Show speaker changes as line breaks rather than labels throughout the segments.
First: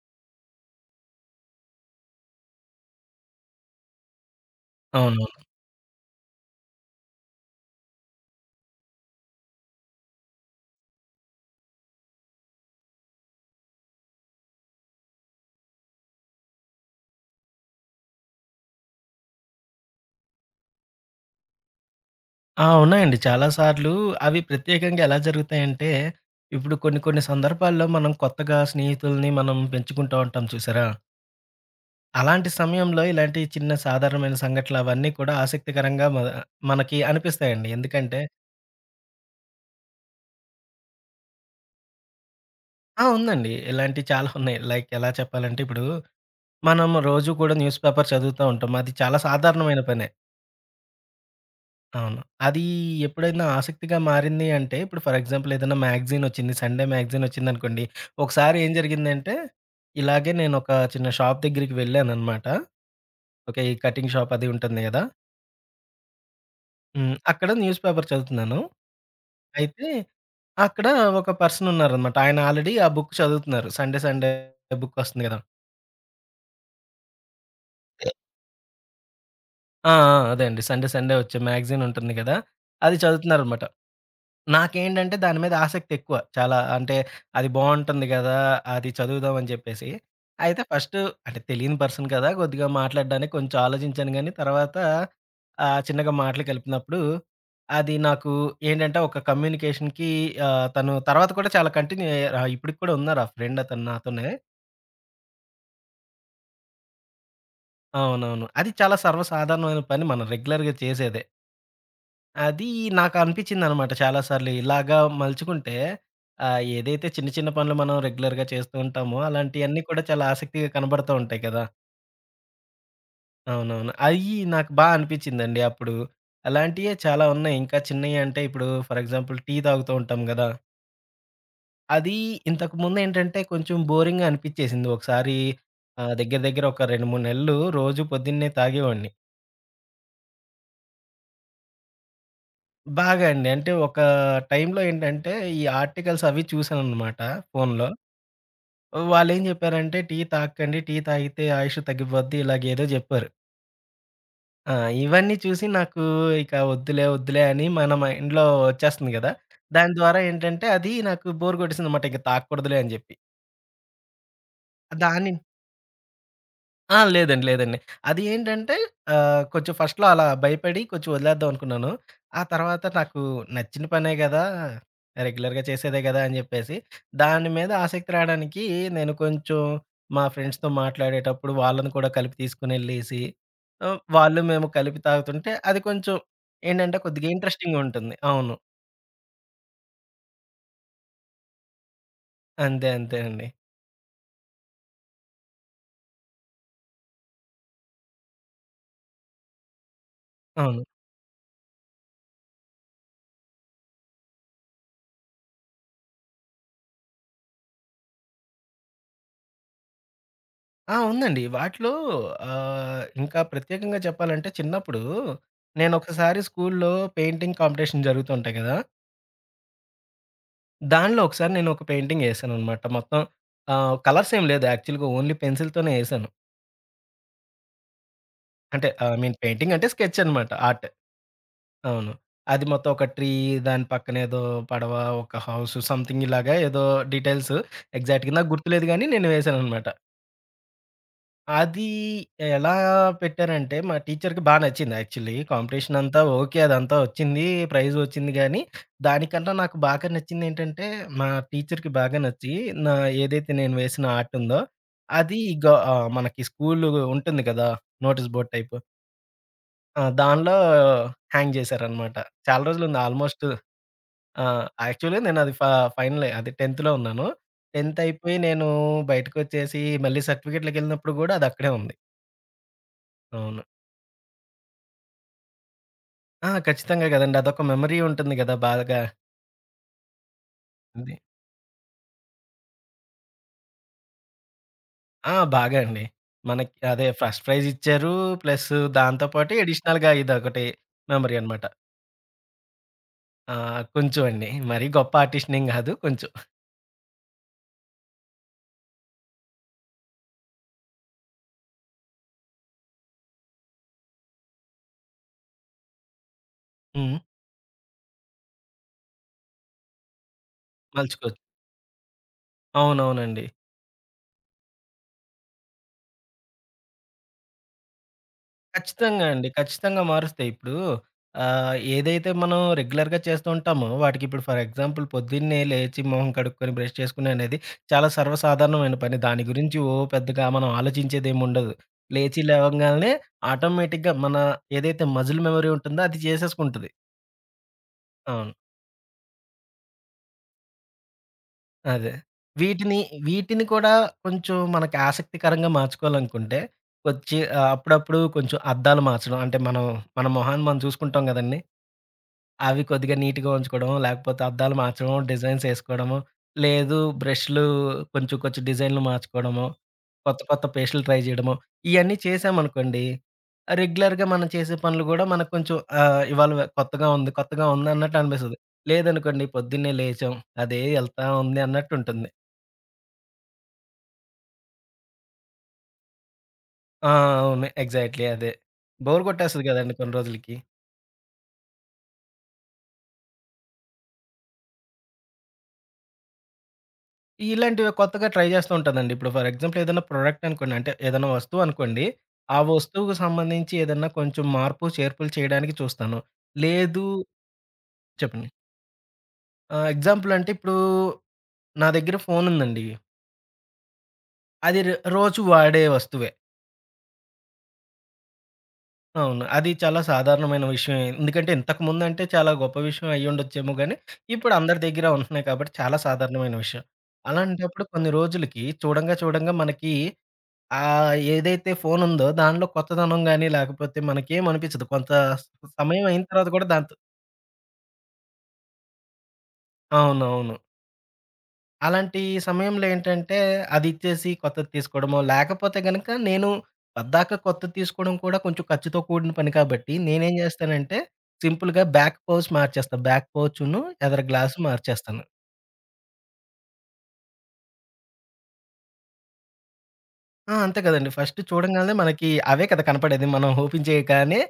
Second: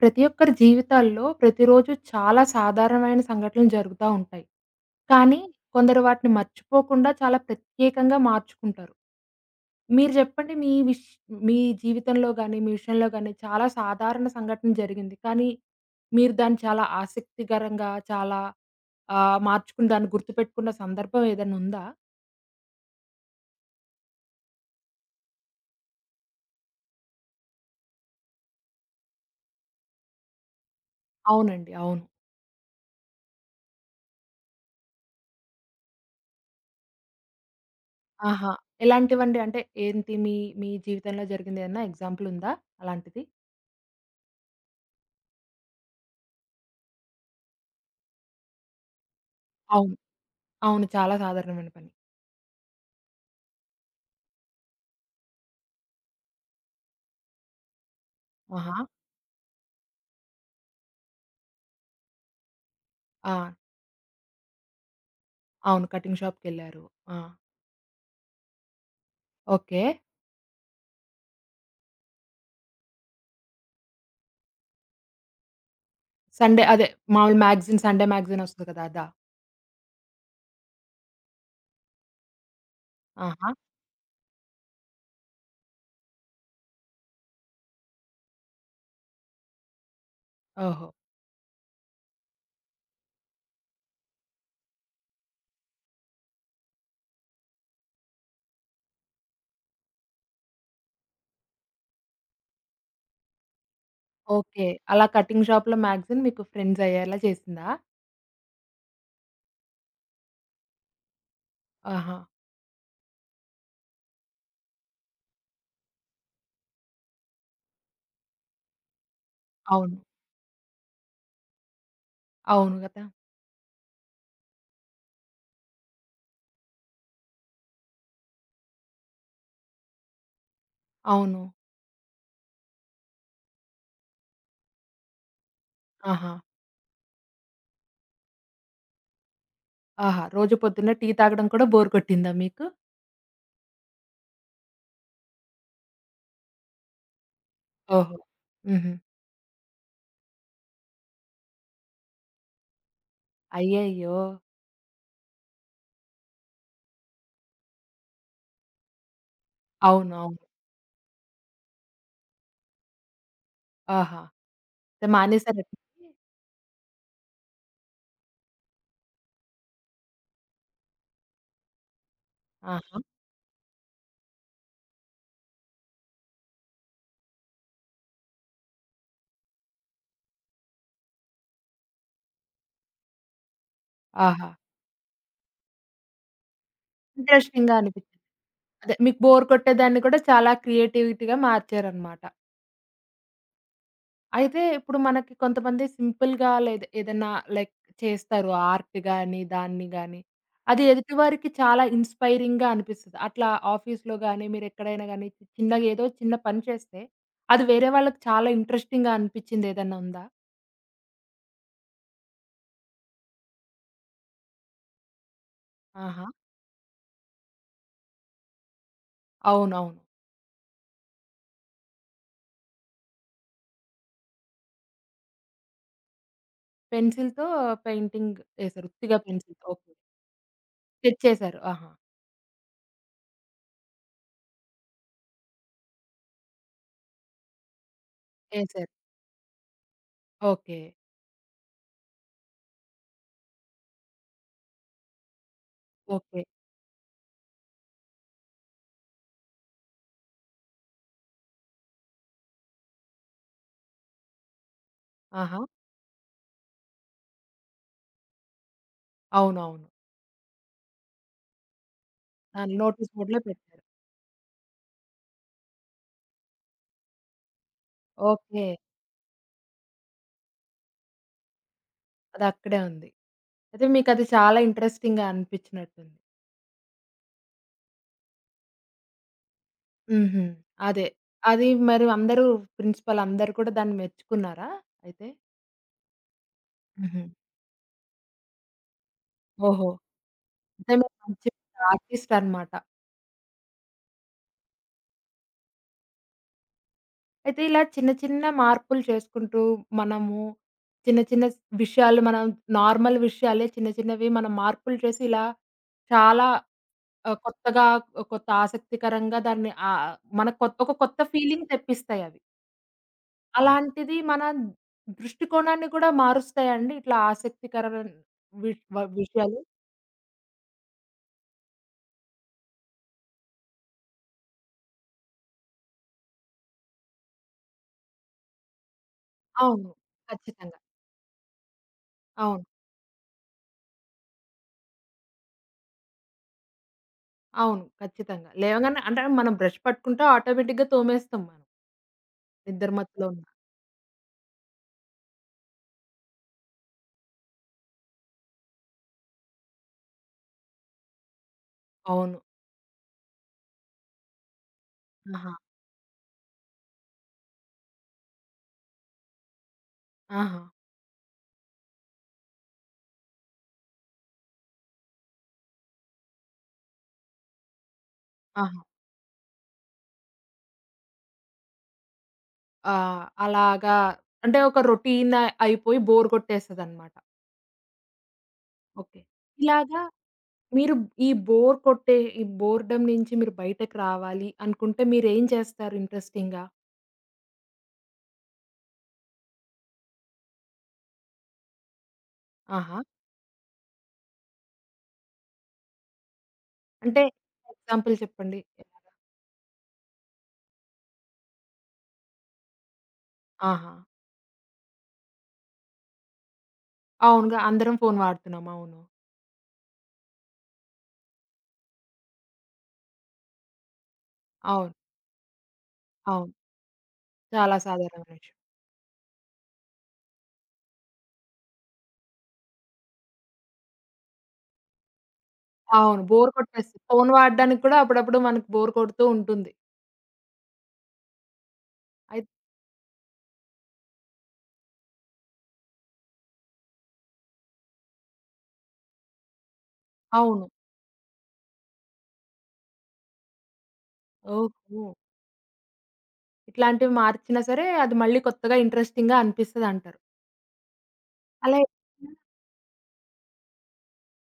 ప్రతి ఒక్కరి జీవితాల్లో ప్రతిరోజు చాలా సాధారణమైన సంఘటనలు జరుగుతా ఉంటాయి. కానీ
అవునవును.
కొందరు వాటిని మర్చిపోకుండా చాలా ప్రత్యేకంగా మార్చుకుంటారు. మీరు చెప్పండి మీ జీవితంలో గాని, మీ విషయంలో గాని చాలా సాధారణ సంఘటన జరిగింది. కానీ మీరు దాన్ని చాలా ఆసక్తికరంగా చాలా మార్చుకుని దాన్ని గుర్తుపెట్టుకున్న సందర్భం ఏదైనా ఉందా?
ఆ! ఉన్నాయండి. చాలా సార్లు అవి ప్రత్యేకంగా ఎలా జరుగుతాయంటే, ఇప్పుడు కొన్ని కొన్ని సందర్భాల్లో మనం కొత్తగా స్నేహితుల్ని మనం పెంచుకుంటూ ఉంటాం చూసారా?
అవునండి. అవును.
అలాంటి సమయంలో ఇలాంటి చిన్న సాధారణమైన సంఘటనలు అవన్నీ కూడా ఆసక్తికరంగా మనకి అనిపిస్తాయండి. ఎందుకంటే
ఆహా! ఎలాంటివండి? అంటే ఏంటి మీ మీ జీవితంలో జరిగింది ఏదన్నా ఎగ్జాంపుల్ ఉందా
ఆ!
అలాంటిది?
ఉందండి. ఇలాంటివి చాలా ఉన్నాయి. లైక్ ఎలా చెప్పాలంటే ఇప్పుడు మనం రోజు కూడా న్యూస్ పేపర్ చదువుతా ఉంటాం. అది చాలా సాధారణమైన
అవును.
పనే.
అవును. చాలా సాధారణమైన పని.
అవును. అది ఎప్పుడైనా ఆసక్తిగా మారింది అంటే, ఇప్పుడు ఫర్ ఎగ్జాంపుల్ ఏదైనా మ్యాగజైన్ వచ్చింది. సండే మ్యాగజైన్ వచ్చిందనుకోండి. ఒకసారి ఏం
ఆహా!
జరిగిందంటే, ఇలాగే నేనొక చిన్న షాప్ దగ్గరికి వెళ్ళాననమాట.
ఆ!
ఓకే. ఈ కటింగ్ షాప్ అది ఉంటుంది గదా!
అవును. కటింగ్ షాప్‌కెళ్లారు.
హ్మ్.
ఆ!
అక్కడ న్యూస్ పేపర్ చదువుతున్నాను.
ఓకే.
అయితే అక్కడ ఒక పర్సన్ ఉన్నారనమాట. ఆయన ఆల్రెడీ ఆ బుక్ చదువుతున్నారు. సండే సండే బుక్ వస్తుంది గదా!
సండే అదే మామూలు మ్యాగజైన్ సండే
ఆ!
మ్యాగజైన్ వస్తది కదా! అదా?
ఆ! అదే అండి. సండే సండే వచ్చే మ్యాగజైన్ ఉంటుంది గదా! అది
ఆహా!
చదువుతున్నారనమాట. నాకేంటంటే దాని మీద ఆసక్తి ఎక్కువ. చాలా అంటే అది బావుంటుంది గదా! అది చదువుదాం అని చెప్పేసి. అయితే
ఓహో!
ఫస్టు అంటే తెలియని పర్సన్ కదా! కొద్దిగా మాట్లాడడానికి కొంచెం ఆలోచించాను గానీ తర్వాత చిన్నగా మాటలు కలిపినప్పుడు అది నాకు ఏంటంటే ఒక కమ్యూనికేషన్‌కి తను తర్వాత కూడా చాలా కంటిన్యూ అయ్యారు. ఇప్పటికి కూడా ఉన్నారు ఆ ఫ్రెండ్ అతను నాతోనే.
ఓకే. అలా కటింగ్ షాప్‌లో మ్యాగజైన్ మీకు ఫ్రెండ్స్ అయ్యేలా చేసిందా?
అవునవును. అది చాలా సర్వసాధారణమైన పని. మనం రెగ్యులర్‌గా చేసేదే.
ఆహా!
అది నాకనిపించిందనమాట చాలా సార్లు. ఇలాగా మలుచుకుంటే ఏదైతే చిన్న చిన్న పనులు మనం రెగ్యులర్‌గా చేస్తూ ఉంటామో, అలాంటియన్నీ
అవును.
కూడా చాలా ఆసక్తిగా కనబడతా ఉంటాయి కదా!
అవును కదా!
అవునవును. అయ్యి నాకు బా అనిపించిందండి అప్పుడు. అలాంటియే చాలా ఉన్నాయి. ఇంకా చిన్నయంటే ఇప్పుడు ఫర్ ఎగ్జాంపుల్ టీ తాగుతూ ఉంటాం గదా!
అవును.
అది ఇంతకుముందేంటంటే కొంచెం బోరింగ్‌గా అనిపిచ్చేసింది. ఒకసారి
ఆహా!
దగ్గర దగ్గర ఒక 2, 3 నెలలు రోజు పొద్దున్నే తాగేవాడిని.
ఆహా! రోజు పొద్దున్నే టీ తాగడం కూడా బోర్ కొట్టిందా మీకు?
బాగా అండి. అంటే ఒక టైంలో ఏంటంటే, ఈ ఆర్టికల్స్ అవి చూశాననమాట ఫోనులో.
ఓహో! హుహు.
వాళ్ళేం జెప్పారంటే, "టీ తాగకండి. టీ తాగితే ఆయుష్ తగ్గిపోద్ది" ఇలాగేదో జెప్పారు.
అయ్యయ్యో!
ఆ! ఇవన్నీ చూసి నాకు ఇక వద్దులే, వద్దులే అని మన మైండ్‌లో వచ్చేస్తుంది గదా! దాని ద్వారా
అవునవును.
ఏంటంటే, అది నాకు బోర్ గొట్టేసిందనమాట. ఇంక తాగకూడదులే అని జెప్పి.
ఆహా! అయితే
దాని
మానేసారా టీ?
ఆ! లేదండి. లేదండి. అది ఏంటంటే కొంచెం ఫస్ట్‌లో అలా భయపడి కొంచెం వదిలేద్దాం అనుకున్నాను. ఆ తర్వాత
ఆహా!
నాకు నచ్చిన పనే గదా! రెగ్యులర్‌గా చేసేదే గదా! అని జెప్పేసి దాని మీద ఆసక్తి రాడానికి నేను కొంచెం మా ఫ్రెండ్స్‌తో మాట్లాడేటప్పుడు వాళ్ళని కూడా కలిపి తీసుకొనెళ్ళేసి వాళ్ళు
ఆహా!
మేము కలిపి తాగుతుంటే అది కొంచెం ఏంటంటే కొద్దిగా
ఇంట్రెస్టింగ్‌గా
ఇంట్రెస్టింగ్‌గా ఉంటుంది.
అనిపిచ్చింది.
అవును.
అదే మీకు బోర్ కొట్టేదాన్ని కూడా చాలా క్రియేటివిటీగా మార్చారనమాట.
అంతే. అంతే అండి.
అయితే ఇప్పుడు మనకి కొంతమంది సింపుల్‌గా లేద ఏదన్నా లైక్ చేస్తారు. ఆర్ట్ గాని, దాన్ని గాని. అది
అవును.
ఎదుటి వారికి చాలా ఇన్‌స్పైరింగ్‌గా అనిపిస్తది. అట్లా ఆఫీస్‌లో గాని, మీరెక్కడైనా గాని చిన్నగా ఏదో చిన్న పని చేస్తే, అది వేరే వాళ్ళకి చాలా ఇంట్రెస్టింగ్‌గా అనిపిచ్చింది ఏదన్నా ఉందా?
ఆ! ఉందండి. వాటిలో ఇంకా ప్రత్యేకంగా చెప్పాలంటే చిన్నప్పుడు
ఆహా!
నేనొకసారి స్కూల్లో పెయింటింగ్ కాంపిటీషన్ జరుగుతూ ఉంటాయి కదా!
అవునవును.
దానిలో ఒకసారి నేను ఒక పెయింటింగ్ ఏసాననమాట. మొత్తం కలర్స్ ఏం లేదు యాక్చువల్‌గా ఓన్లీ పెన్సిల్‌తోనే ఏసాను.
పెన్సిల్‌తో పెయింటింగ్ ఏసారు.
అంటే ఐ
ఉత్తిగా
మీన్
పెన్సిల్‌తో.
పెయింటింగ్ అంటే
ఓకే.
స్కెచ్ అనమాట ఆర్ట్.
స్కెచ్ ఏసారు. ఆహా!
అవును. అది మొత్తం ఒక ట్రీ దాని పక్కన ఏదో పడవ, ఒక హౌస్ సంథింగ్ ఇలాగా ఏదో డీటెయిల్స్ ఎగ్జాక్ట్‌గా నాకు గుర్తులేదు
ఏసారు.
గానీ నేను వేసాననమాట.
ఓకే.
అది ఎలా పెట్టారంటే, మా టీచర్‌కి బా నచ్చింది యాక్చువల్లీ. కాంపిటీషన్ అంతా
ఓకే.
ఓకే. అదంతా వచ్చింది. ప్రైజ్ వచ్చింది గానీ, దానికన్నా నాకు బాగా నచ్చిందేంటంటే, మా టీచర్‌కి బాగా నచ్చి, నా ఏదైతే నేను వేసిన ఆర్ట్ ఉందో, అది
ఆహా!
గ మనకి స్కూలు ఉంటుంది కదా! Notice board type.
అవునవును.
ఆ! దానిలో హ్యాంగ్ చేశారనమాట. చాలా
దాని
రోజులుంది
నోటీస్ బోర్డ్‌లో
ఆల్మోస్ట్
పెట్టారు.
ఆ! యాక్చువల్లీ నేనది ఫైనలే అది 10థ్‌లో ఉన్నాను. 10థ్ అయిపోయి
ఓకే.
నేను బయటకొచ్చేసి, మళ్ళీ సర్టిఫికేట్‌లకెళ్ళినప్పుడు గూడా అది అక్కడే ఉంది.
అదక్కడే ఉంది.
అవును.
అయితే మీకది చాలా ఇంట్రెస్టింగ్‌గా అనిపించినట్టుంది.
ఆ! ఖచ్చితంగా గదండీ. అదొక మెమరీ ఉంటుంది గదా! బాగా.
హుహు. అదే.
అది
అది మరి అందరూ ప్రిన్సిపల్ అందరూ కూడా దాన్ని మెచ్చుకున్నారా అయితే?
ఆ! బాగా అండి. మనకి అదే
హుహు.
ఫస్ట్ ప్రైజ్ ఇచ్చారు. ప్లస్ దాంతో పాటు
ఓహో!
అడిషనల్‌గా ఇదొకటి
అంటే మీరు
మెమరీ
మంచి
అనమాట.
ఆర్టిస్ట్ అన్నమాట.
ఆ! కొంచెం అండి. మరీ గొప్ప ఆర్టిస్ట్‌నేం గాదు కొంచెం.
అయితే ఇలా చిన్న చిన్న మార్పులు చేసుకుంటూ మనము చిన్న చిన్న స్ విషయాలు మనం నార్మల్ విషయాలే చిన్న చిన్నవి మనం మార్పులు చేసి ఇలా చాలా
హ్మ్.
కొత్తగా కొత్త ఆసక్తికరంగా దాన్ని మన కొత్ ఒక కొత్త
మలుచుకోవచ్చు.
ఫీలింగ్ తెప్పిస్తాయవి. అవును.
అవునవునండి.
అలాంటిది మన దృష్టికోణాన్ని కూడా మారుస్తాయండి ఇట్లా ఆసక్తికరమైన వి వ
ఖచ్చితంగా అండి.
విషయాలు.
ఖచ్చితంగా మారుస్తాయి. ఇప్పుడు ఏదైతే మనం రెగ్యులర్‌గా చేస్తూ ఉంటామో, వాటికి ఇప్పుడు ఫర్ ఎగ్జాంపుల్ పొద్దున్నే లేచి మొహం కడుక్కొని బ్రష్ చేసుకుని అనేది చాలా సర్వసాధారణమైన పని. దాని గురించి
అవును.
ఓ పెద్దగా మనం
ఖచ్చితంగా.
ఆలోచించేదేముండదు. లేచి
అవును.
లేవంగాల్నే ఆటోమేటిక్‌గా మన ఏదైతే మజిల్ మెమరీ ఉంటుందో అది చేసేసుకుంటది.
అవును. ఖచ్చితంగా.
అవును.
లేవగానే అంటే మనం బ్రష్ పట్టుకుంటే ఆటోమేటిక్‌గా తోమేస్తాం మనం.
అదే.
నిద్ర
వీటిని,
మత్తులో ఉన్న.
వీటిని కూడా కొంచెం మనకి ఆసక్తికరంగా మార్చుకోవాలనుకుంటే, వచ్చి అప్పుడప్పుడు కొంచెం అద్దాలు మార్చడం. అంటే మనం మన మొహాన్ని మనం చూసుకుంటాం గదండీ!
అవును.
అవి కొద్దిగా నీట్‌గా ఉంచుకోవడం, లేకపోతే అద్దాలు మార్చడం,
ఆహా!
డిజైన్స్ ఏసుకోవడము, లేదు బ్రష్‌లు కొంచెం కొంచెం డిజైన్‌లు మార్చుకోవడము, కొత్త
ఆహా!
కొత్త పేస్టులు ట్రై చేయడము, ఇయన్నీ చేశామనుకోండి, రెగ్యులర్‌గా మనం చేసే పనులు గూడా మనకు కొంచెం ఇవాళ కొత్తగా ఉంది, కొత్తగా ఉంది అన్నట్టు అనిపిస్తది.
ఆహా!
లేదనుకోండి పొద్దున్నే లేచాం, అదే ఎళ్తా ఉంది అన్నట్టుంటుంది.
ఆ! అలాగా అంటే ఒక రొటీన్ అయిపోయి బోర్
ఆ!
కొట్టేస్తదనమాట.
అవును. ఎగ్జాక్ట్‌లీ అదే.
ఓకే.
బోర్ కొట్టేస్తది గదండీ
ఇలాగా
కొన్ని రోజులకి.
మీరు ఈ బోర్ కొట్టే ఈ బోర్‌డమ్ నుంచి మీరు బయటకి రావాలి అనుకుంటే మీరేం చేస్తారు ఇంట్రెస్టింగ్‌గా?
ఇలాంటివి కొత్తగా ట్రై చేస్తూ ఉంటానండి. ఇప్పుడు ఫర్ ఎగ్జాంపుల్ ఏదైనా ప్రొడక్ట్ అనుకోండి, అంటే ఏదైనా వస్తువు అనుకోండి, ఆ
ఆహా!
వస్తువుకు సంబంధించి ఏదన్నా కొంచెం మార్పు, చేర్పులు చేయడానికి చూస్తాను. లేదు
అంటే ఎగ్జాంపుల్
చెప్పండి.
చెప్పండి.
ఎగ్జాంపుల్ అంటే ఇప్పుడు నా దగ్గర ఫోనుందండి.
ఆహా!
అది రోజు వాడే వస్తువే.
అవునుగా అందరం ఫోను వాడుతున్నాం. అవును.
అవును. అది చాలా సాధారణమైన విషయమే. ఎందుకంటే ఇంతకుముందంటే చాలా గొప్ప విషయం అయ్యుండొచ్చేమో గానీ, ఇప్పుడు అందరి
అవును.
దగ్గర ఉంటున్నాయి కాబట్టి చాలా
అవును.
సాధారణమైన విషయం.
చాలా
అలాంటప్పుడు కొన్ని
సాధారణమైన విషయం.
రోజులకి చూడంగా, చూడంగా మనకి ఏదైతే ఫోనుందో దానిలో కొత్తదనం గాని, లేకపోతే మనకేమనిపించదు. కొంత సమయం
అవును.
అయిన తర్వాత
బోర్
గూడా దాంతో
కొట్టేసి ఫోను వాడడానికి కూడా అప్పుడప్పుడు మనకు బోర్ కొడుతూ ఉంటుంది.
అవునవును. అలాంటి
అయి
సమయంలో ఏంటంటే, అదిచ్చేసి కొత్తది తీసుకోవడమో, లేకపోతే గనక నేను పద్దాక కొత్తది తీసుకోవడం కూడా కొంచెం ఖర్చుతో కూడిన పని కాబట్టి, నేనేం
అవును.
జేస్తానంటే, సింపుల్‌గా బ్యాక్ పౌచ్ మార్చేస్తా. బ్యాక్ పౌచును ఎదర గ్లాస్
ఓహో!
మార్చేస్తాను.
ఇట్లాంటివి మార్చినా సరే అది మళ్ళీ కొత్తగా ఇంట్రెస్టింగ్‌గా అనిపిస్తదంటారు.
ఆ! అంతే కదండీ. ఫస్ట్
అలా
చూడంగానే మనకి అవే కదా కనపడేది. మనం ఓపెన్ చేయగానే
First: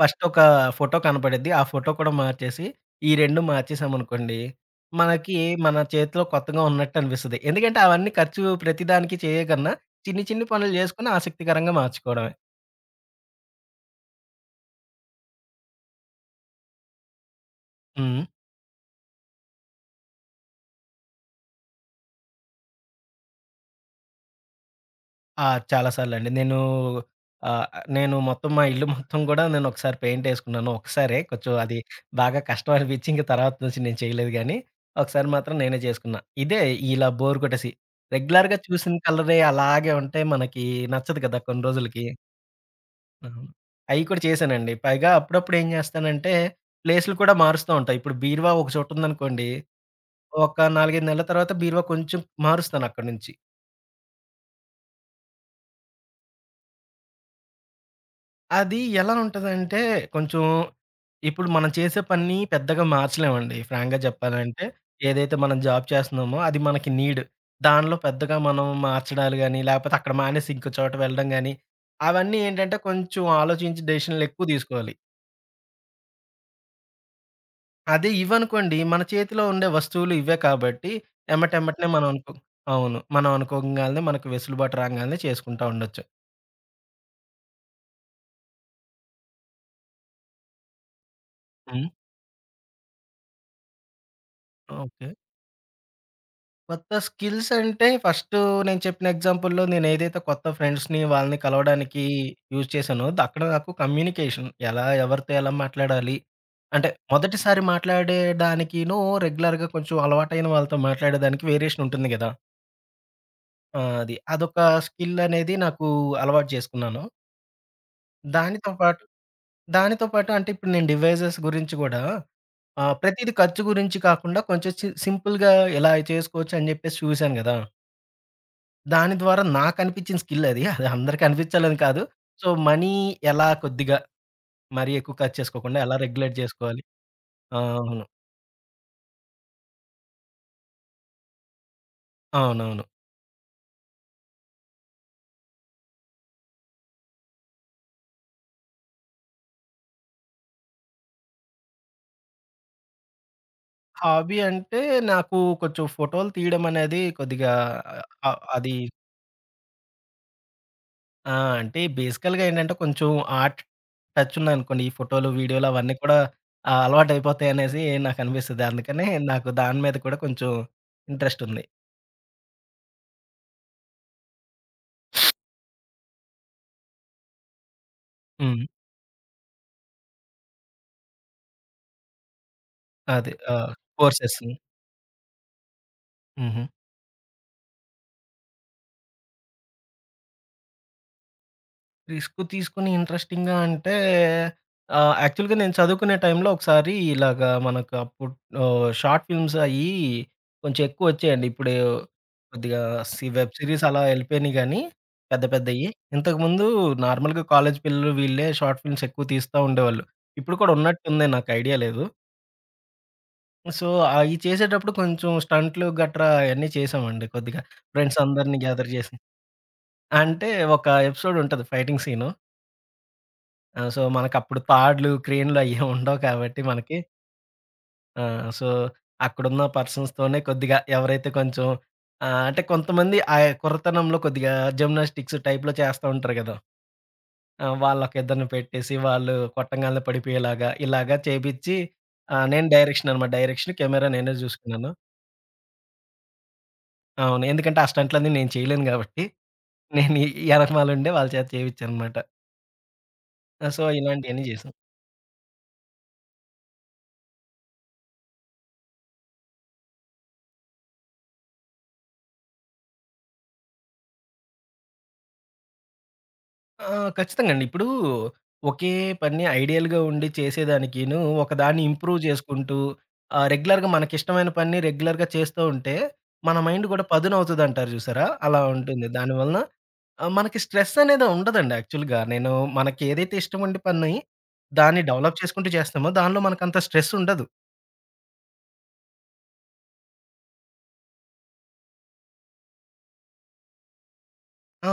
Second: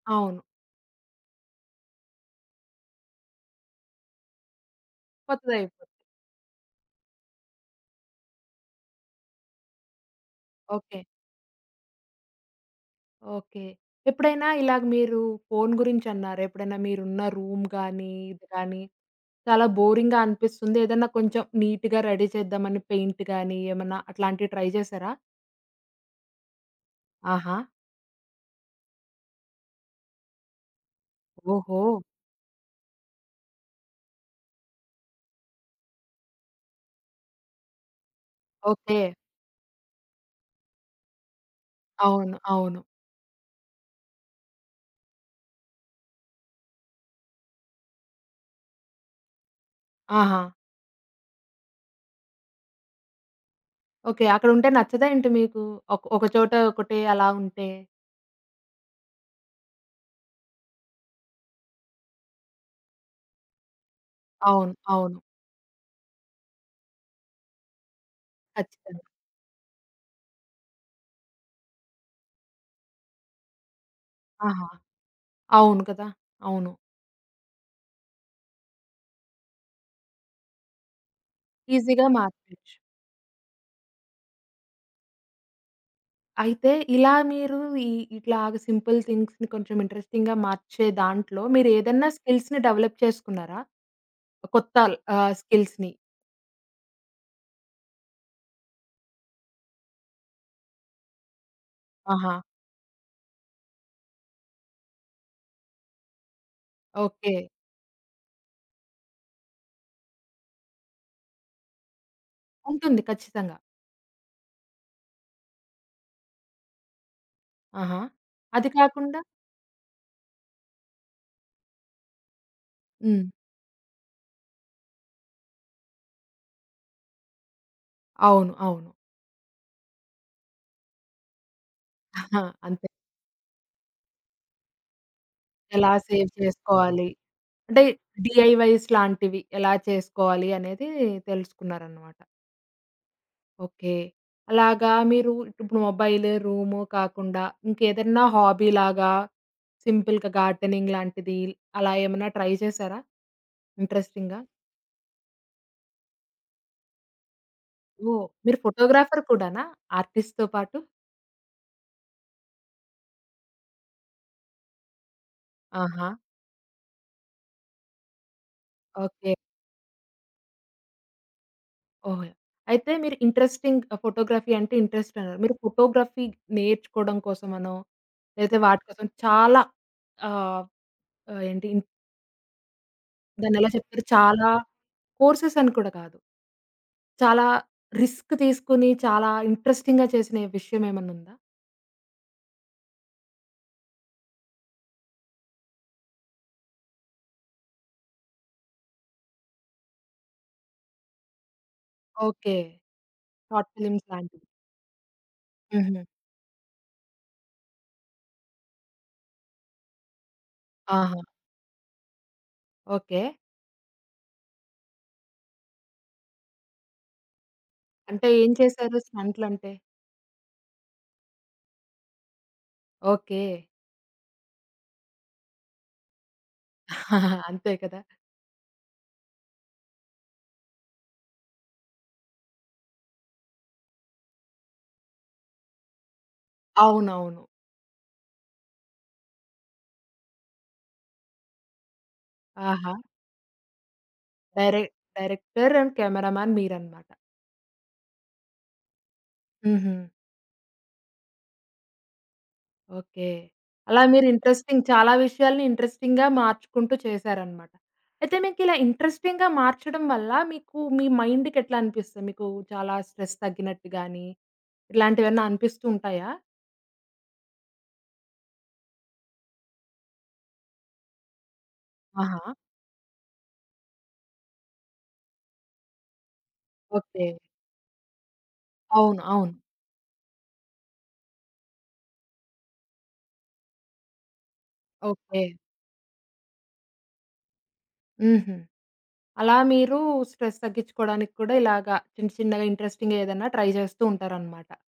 ఫస్ట్ ఒక
అవును.
ఫోటో కనపడిద్ది. ఆ ఫోటో కూడా మార్చేసి, ఈ 2 మార్చేసామనుకోండి, మనకి మన
కొత్తదయిపోతుంది.
చేతిలో కొత్తగా ఉన్నట్టు అనిపిస్తది. ఎందుకంటే అవన్నీ ఖర్చు ప్రతిదానికి చేయకన్నా చిన్ని చిన్ని పనులు
ఓకే.
జేసుకొని ఆసక్తికరంగా మార్చుకోవడమే.
ఓకే. ఎప్పుడైనా ఇలాగ మీరు ఫోను గురించన్నారు. ఎప్పుడైనా మీరున్న రూమ్ గానీ,
హ్మ్.
ఇది గానీ చాలా బోరింగ్‌గా అనిపిస్తుంది. ఏదన్నా కొంచెం నీట్‌గా రెడీ చేద్దామని పెయింట్ గానీ, ఏమన్నా అట్లాంటివి ట్రై చేశారా?
ఆ! చాలా సార్లండి. నేను
ఆహా!
ఆహ్, నేను మొత్తం మా ఇల్లు మొత్తం గూడా నేనొకసారి పెయింటేసుకున్నాను. ఒక్కసారే కొంచెం అది
ఓహో!
బాగా కష్టం అనిపిచ్చి ఇంక తర్వాత నుంచి నేను చేయలేదు గానీ, ఒకసారి మాత్రం నేనే చేసుకున్నా. ఇదే ఇలా బోర్ కొట్టేసి. రెగ్యులర్‌గా చూసిన
ఓకే.
కలరే అలాగే ఉంటే మనకి నచ్చదు కదా! కొన్ని రోజులకి.
అవును. అవును.
అవును. అయి కూడా చేశానండి. పైగా అప్పుడప్పుడు ఏం చేస్తానంటే, ప్లేసులు కూడా మారుస్తూ ఉంటా. ఇప్పుడు బీరువా ఒక చోటుందనుకోండి,
ఆహా!
ఒక 4, 5 నెలల తర్వాత బీరువా కొంచెం మారుస్తానక్కడి నుంచి.
ఓకే. అక్కడుంటే నచ్చదా ఏంటి మీకు? ఒక ఒక చోట ఒకటే అలా ఉంటే?
అది ఎలా ఉంటదంటే, కొంచెం ఇప్పుడు మనం చేసే పని పెద్దగా మార్చలేమండి. ఫ్రాంక్‌గా చెప్పాలంటే,
అవును. అవును.
ఏదైతే మనం జాబ్ చేస్తున్నామో అది మనకి నీడ్. దానిలో పెద్దగా మనం
ఖచ్చితంగా.
మార్చడాలు గాని, లేపోతే అక్కడ మానేసి ఇంకో చోట వెళ్ళడం గాని, అవన్నీ ఏంటంటే కొంచెం ఆలోచించి డెసిషన్‌లు ఎక్కువ
ఆహా!
తీసుకోవాలి.
అవును కదా! అవును.
అదే ఇవనుకోండి మన చేతిలో ఉండే వస్తువులు ఇవే కాబట్టి ఎమ్మటెమ్మటనే
ఈజీగా
మనం అనుకో
మార్చేయొచ్చు.
అవును. మనం అనుకోంగాల్నే మనకు వెసులుబాటు రాంగాల్నే చేసుకుంటా ఉండొచ్చు.
అయితే ఇలా మీరు ఈ ఇట్లాగ సింపుల్ థింగ్స్‌ని కొంచెం ఇంట్రెస్టింగ్‌గా మార్చే దాంట్లో
హ్మ్.
మీరేదన్నా స్కిల్స్‌ని డెవలప్ చేసుకున్నారా? కొత్త
ఓకే.
స్కిల్స్‌ని.
కొత్త స్కిల్స్ అంటే ఫస్టు నేను చెప్పిన ఎగ్జాంపుల్‌లో నేనేదైతే కొత్త ఫ్రెండ్స్‌ని వాళ్ళని కలవడానికి
ఆహా!
యూజ్ చేశానో ద అక్కడ నాకు కమ్యూనికేషన్ ఎలా ఎవరితో ఎలా మాట్లాడాలి? అంటే
ఓకే.
మొదటిసారి మాట్లాడేడానికిను రెగ్యులర్‌గా కొంచెం అలవాటైన వాళ్ళతో మాట్లాడేదానికి వేరియేషన్ ఉంటుంది గదా!
ఉంటుంది ఖచ్చితంగా.
ఆ! అది. అదొక స్కిల్ అనేది నాకు అలవాటు చేసుకున్నాను.
ఆహా! అది
దానితో పాటు
కాకుండా
దానితో పాటు అంటే ఇప్పుడు నేను డివైజెస్ గురించి గూడా
హ్మ్.
ప్రతీది ఖర్చు గురించి కాకుండా కొంచెం సింపుల్‌గా ఇలా చేసుకోవచ్చు అని జెప్పేసి చూశాను గదా!
అవును. అవును.
దాని ద్వారా నాకనిపిచ్చిన స్కిల్లది. అది అందరికి అనిపిచ్చాలని కాదు.
ఆహా!
సో,
అంతే.
మనీ ఎలా కొద్దిగా మరీ ఎక్కువ ఖర్చు చేసుకోకుండా
ఎలా
ఎలా
సేవ్
రెగ్యులేట్ జేసుకోవాలి.
చేసుకోవాలి?
ఆ!
అంటే
అవును.
డీఐవైస్ లాంటివి ఎలా చేసుకోవాలి అనేది తెలుసుకున్నారనమాట.
అవునవును.
ఓకే. అలాగా మీరు ఇప్పుడు మొబైల్, రూము కాకుండా ఇంకేదన్నా హాబీలాగా సింపుల్‌గా గార్డెనింగ్ లాంటిది అలా ఏమన్నా ట్రై చేసారా?
హాబీ
ఇంట్రెస్టింగ్‌గా?
అంటే నాకు కొంచెం ఫోటోలు తీయడం అనేది కొద్దిగా
ఓహ్!
అ
మీరు
అది
ఫోటోగ్రాఫర్ కూడానా? ఆర్టిస్ట్‌తో పాటు?
ఆ! అంటే బేసికల్‌గా ఏంటంటే కొంచెం ఆర్ట్ టచ్ ఉందనుకోండి. ఈ ఫోటోలు, వీడియోలు అవన్నీ
ఆహా!
కూడా అలవాటయిపోతాయనేసి నాకనిపిస్తది. అందుకనే
ఓకే.
నాకు దాని మీద కూడా కొంచెం ఇంట్రెస్ట్ ఉంది.
ఓహ్! అయితే మీరు ఇంట్రెస్టింగ్ ఫోటోగ్రఫీ అంటే ఇంట్రెస్ట్ అన్నారు. మీరు ఫోటోగ్రఫీ నేర్చుకోవడం కోసమనో, లేతే
హ్మ్.
వాటి కోసం చాలా ఆహ్, ఏంటి
అదే. ఆ!
దాన్నెలా చెప్తారు?
కోర్సెస్.
చాలా కోర్సెస్ అని కూడా కాదు.
హుహు.
చాలా రిస్క్ తీసుకొని చాలా ఇంట్రెస్టింగ్‌గా చేసిన విషయం ఏమన్నా ఉందా?
రిస్క్ తీసుకొని ఇంట్రెస్టింగ్‌గా అంటే యాక్చువల్‌గా నేను చదువుకునే టైంలో ఒకసారి ఇలాగా మనకు అప్పుడు షార్ట్ ఫిల్మ్స్ అయ్యి కొంచెం ఎక్కువొచ్చాయండి. ఇప్పుడు
ఓకే.
కొద్దిగా వెబ్
షార్ట్
సిరీస్ అలా
ఫిల్మ్స్ లాంటివి.
ఎళ్ళిపోయినాయి గానీ పెద్ద పెద్దయి.
హుహు.
ఇంతకుముందు నార్మల్‌గా కాలేజ్ పిల్లలు వీళ్ళే షార్ట్ ఫిల్మ్స్ ఎక్కువ తీస్తా ఉండేవాళ్ళు. ఇప్పుడు కూడా
ఆహా!
ఉన్నట్టుంది నాకు ఐడియా లేదు.
ఓకే.
సో, అయి చేసేటప్పుడు కొంచెం స్టంట్లు గట్రా అయన్నీ చేసామండి కొద్దిగా. ఫ్రెండ్స్
అంటే ఏం
అందరిని గ్యాదర్
చేశారు
చేసి.
స్టంట్లంటే?
అంటే ఒక ఎపిసోడ్ ఉంటది ఫైటింగ్ సీను.
ఓకే.
ఆ! సో, మనకప్పుడు తాడ్లు, క్రేన్‌లు అయ్యేం ఉండవు కాబట్టి మనకి
అంతే కదా!
ఆ! సో, అక్కడున్న పర్సన్స్‌తోనే కొద్దిగా ఎవరైతే కొంచెం అంటే కొంతమంది ఆ కుర్రతనంలో కొద్దిగా జిమ్నాస్టిక్స్ టైప్‌లో చేస్తా ఉంటారు గదా!
అవునవును.
ఆ! వాళ్ళకిద్దరిని పెట్టేసి వాళ్ళు కొట్టంగాల్నే పడిపోయేలాగా, ఇలాగా చేపిచ్చి నేను
ఆహా!
డైరెక్షన్ అనమాట. డైరెక్షన్, కెమెరా నేనే
డైరె
జూసుకున్నాను.
డైరెక్టర్ అండ్ కెమెరామాన్ మీరన్నమాట.
అవును. ఎందుకంటే ఆ స్టంట్‌లన్నీ నేను చేయలేను గాబట్టి,
హుహు.
నేను ఎనకమాలుండే వాళ్ళ చేత చేపిచ్చాననమాట.
ఓకే.
ఆ! సో,
అలా మీరు
ఇలాంటియన్నీ చేశాను.
ఇంట్రెస్టింగ్ చాలా విషయాల్ని ఇంట్రెస్టింగ్‌గా మార్చుకుంటూ చేశారన్నమాట. అయితే మీకిలా ఇంట్రెస్టింగ్‌గా మార్చడం వల్ల మీకు మీ మైండ్‌కి ఎట్లా అనిపిస్తుంది? మీకు చాలా స్ట్రెస్ తగ్గినట్టు గాని, ఇట్లాంటివేమన్నా అనిపిస్తూ ఉంటాయా?
ఆ! ఖచ్చితంగా అండి. ఇప్పుడు ఒకే పని ఐడియల్‌గా ఉండి చేసేదానికిను, ఒకదాన్ని ఇంప్రూవ్
ఆహా!
చేసుకుంటూ రెగ్యులర్‌గా మనకిష్టమైన పనిని రెగ్యులర్‌గా చేస్తూ ఉంటే, మన మైండ్ కూడా
ఓకే.
పదునవుతదంటారు చూసారా? అలా ఉంటుంది.
అవును. అవును.
దానివలన మనకి స్ట్రెస్ అనేది ఉండదండి యాక్చువల్‌గా. నేను మనకి ఏదైతే ఇష్టం ఉండి పని దాన్ని డెవలప్
ఓకే.
చేసుకుంటూ చేస్తామో దానిలో మనకంత స్ట్రెస్ ఉండదు.
హుహు. అలా మీరు స్ట్రెస్ తగ్గించుకోవడానికి కూడా ఇలాగా చిన్న చిన్నగా ఇంట్రెస్టింగ్‌గా ఏదైనా ట్రై చేస్తూ ఉంటారనమాట.
ఆ!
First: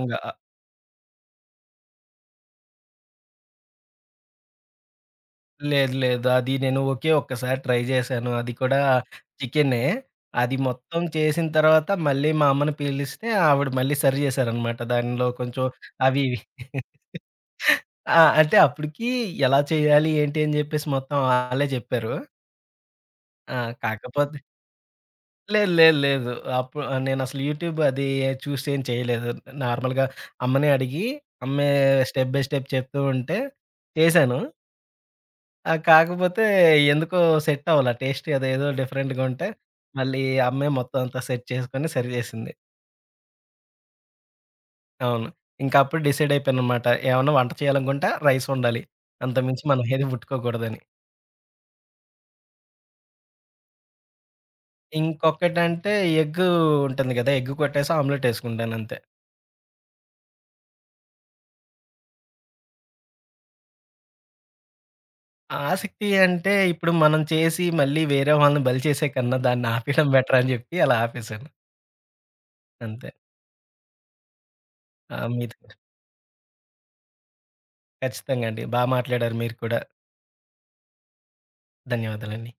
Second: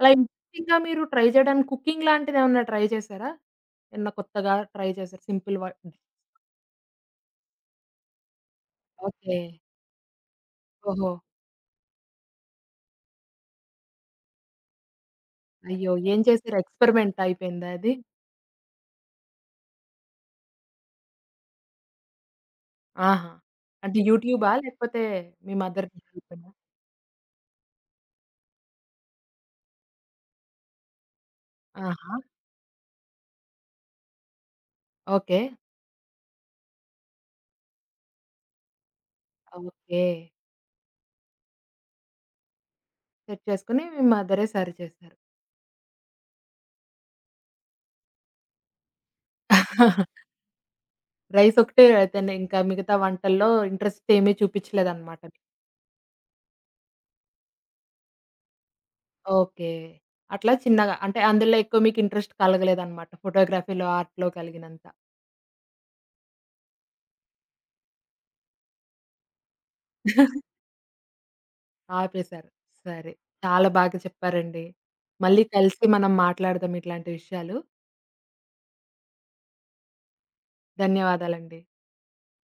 అలా ఇంట్రెస్టింగ్‌గా మీరు ట్రై చేయడానికి కుకింగ్ లాంటిదేమన్నా ట్రై చేశారా? ఏమన్నా కొత్తగా ట్రై చేశారా? సింపుల్ వ
లేదు. లేదు. అది నేను ఒకే ఒక్కసారి ట్రై చేశాను. అది కూడా
ఓకే.
చికెనే. అది మొత్తం
ఓహో!
చేసిన తర్వాత మళ్ళీ మా అమ్మని పిలిస్తే ఆవిడ మళ్ళీ సరి చేశారనమాట. దానిలో కొంచెం
అయ్యో!
అవి
ఏం
ఇవి.
చేశారు? ఎక్స్‌పెరిమెంట్ అయిపోయిందా అది?
ఆ! అంటే అప్పటికి ఎలా చేయాలి? ఏంటి? అని చెప్పేసి మొత్తం ఆళ్ళే చెప్పారు.
ఆహా!
ఆ!
అంటే
కాకపోతే
యూట్యూబా? లేకపోతే మీ
లేదు.
మదర్
లేదు. లేదు.
హెల్పేనా?
అప్పుడు నేనసలు యూట్యూబ్ అది చూసి ఏం చేయలేదు. నార్మల్‌గా అమ్మనే అడిగి, అమ్మే
ఆహా!
స్టెప్ బై స్టెప్ చెప్తూ ఉంటే చేశాను.
ఓకే.
ఆ! కాకపోతే ఎందుకో సెట్ అవ్వలా. టేస్ట్ అదేదో డిఫరెంట్‌గా ఉంటే,
ఓకే.
మళ్ళీ ఆ అమ్మాయి మొత్తం అంతా సెట్ చేసుకొని సరి చేసింది.
సెట్ చేసుకొని మీ మదరే సర్వ్ చేశారు.
అవును. ఇంకా అప్పుడు డిసైడ్ అయిపోయాననమాట. ఏమన్నా వంట చేయాలనుకుంటే రైస్ వండాలి. అంతకుమించి మనం ఏది ముట్టుకోకూడదని.
రైస్ ఒకటే అయితేనే ఇంకా మిగతా వంటల్లో ఇంట్రెస్ట్ ఏమీ చూపించలేదనమాట.
ఇంకొకటంటే ఎగ్ ఉంటుంది కదా! ఎగ్ కొట్టేసి ఆమ్లెట్ యేసుకుంటానంతే.
ఓకే. అట్లా చిన్నగా అంటే అందులో ఎక్కువ మీకు ఇంట్రెస్ట్ కలగలేదనమాట. ఫోటోగ్రఫీలో, ఆర్ట్‌లో కలిగినంత.
ఆసక్తి అంటే ఇప్పుడు మనం చేసి మళ్ళీ వేరే వాళ్ళని బలి చేసే కన్నా దాన్ని ఆపేయడం బెటర్ అని చెప్పి అలా ఆపేసాను.
ఆపేశారు.
అంతే.
సరే. చాలా బాగా చెప్పారండి.
ఆ!
మళ్ళీ
మీది
కలిసి మనం మాట్లాడదాం ఇట్లాంటి విషయాలు.
ఖచ్చితంగా అండి. బా మాట్లాడారు మీరు కూడా.
ధన్యవాదాలండి.
ధన్యవాదాలండి.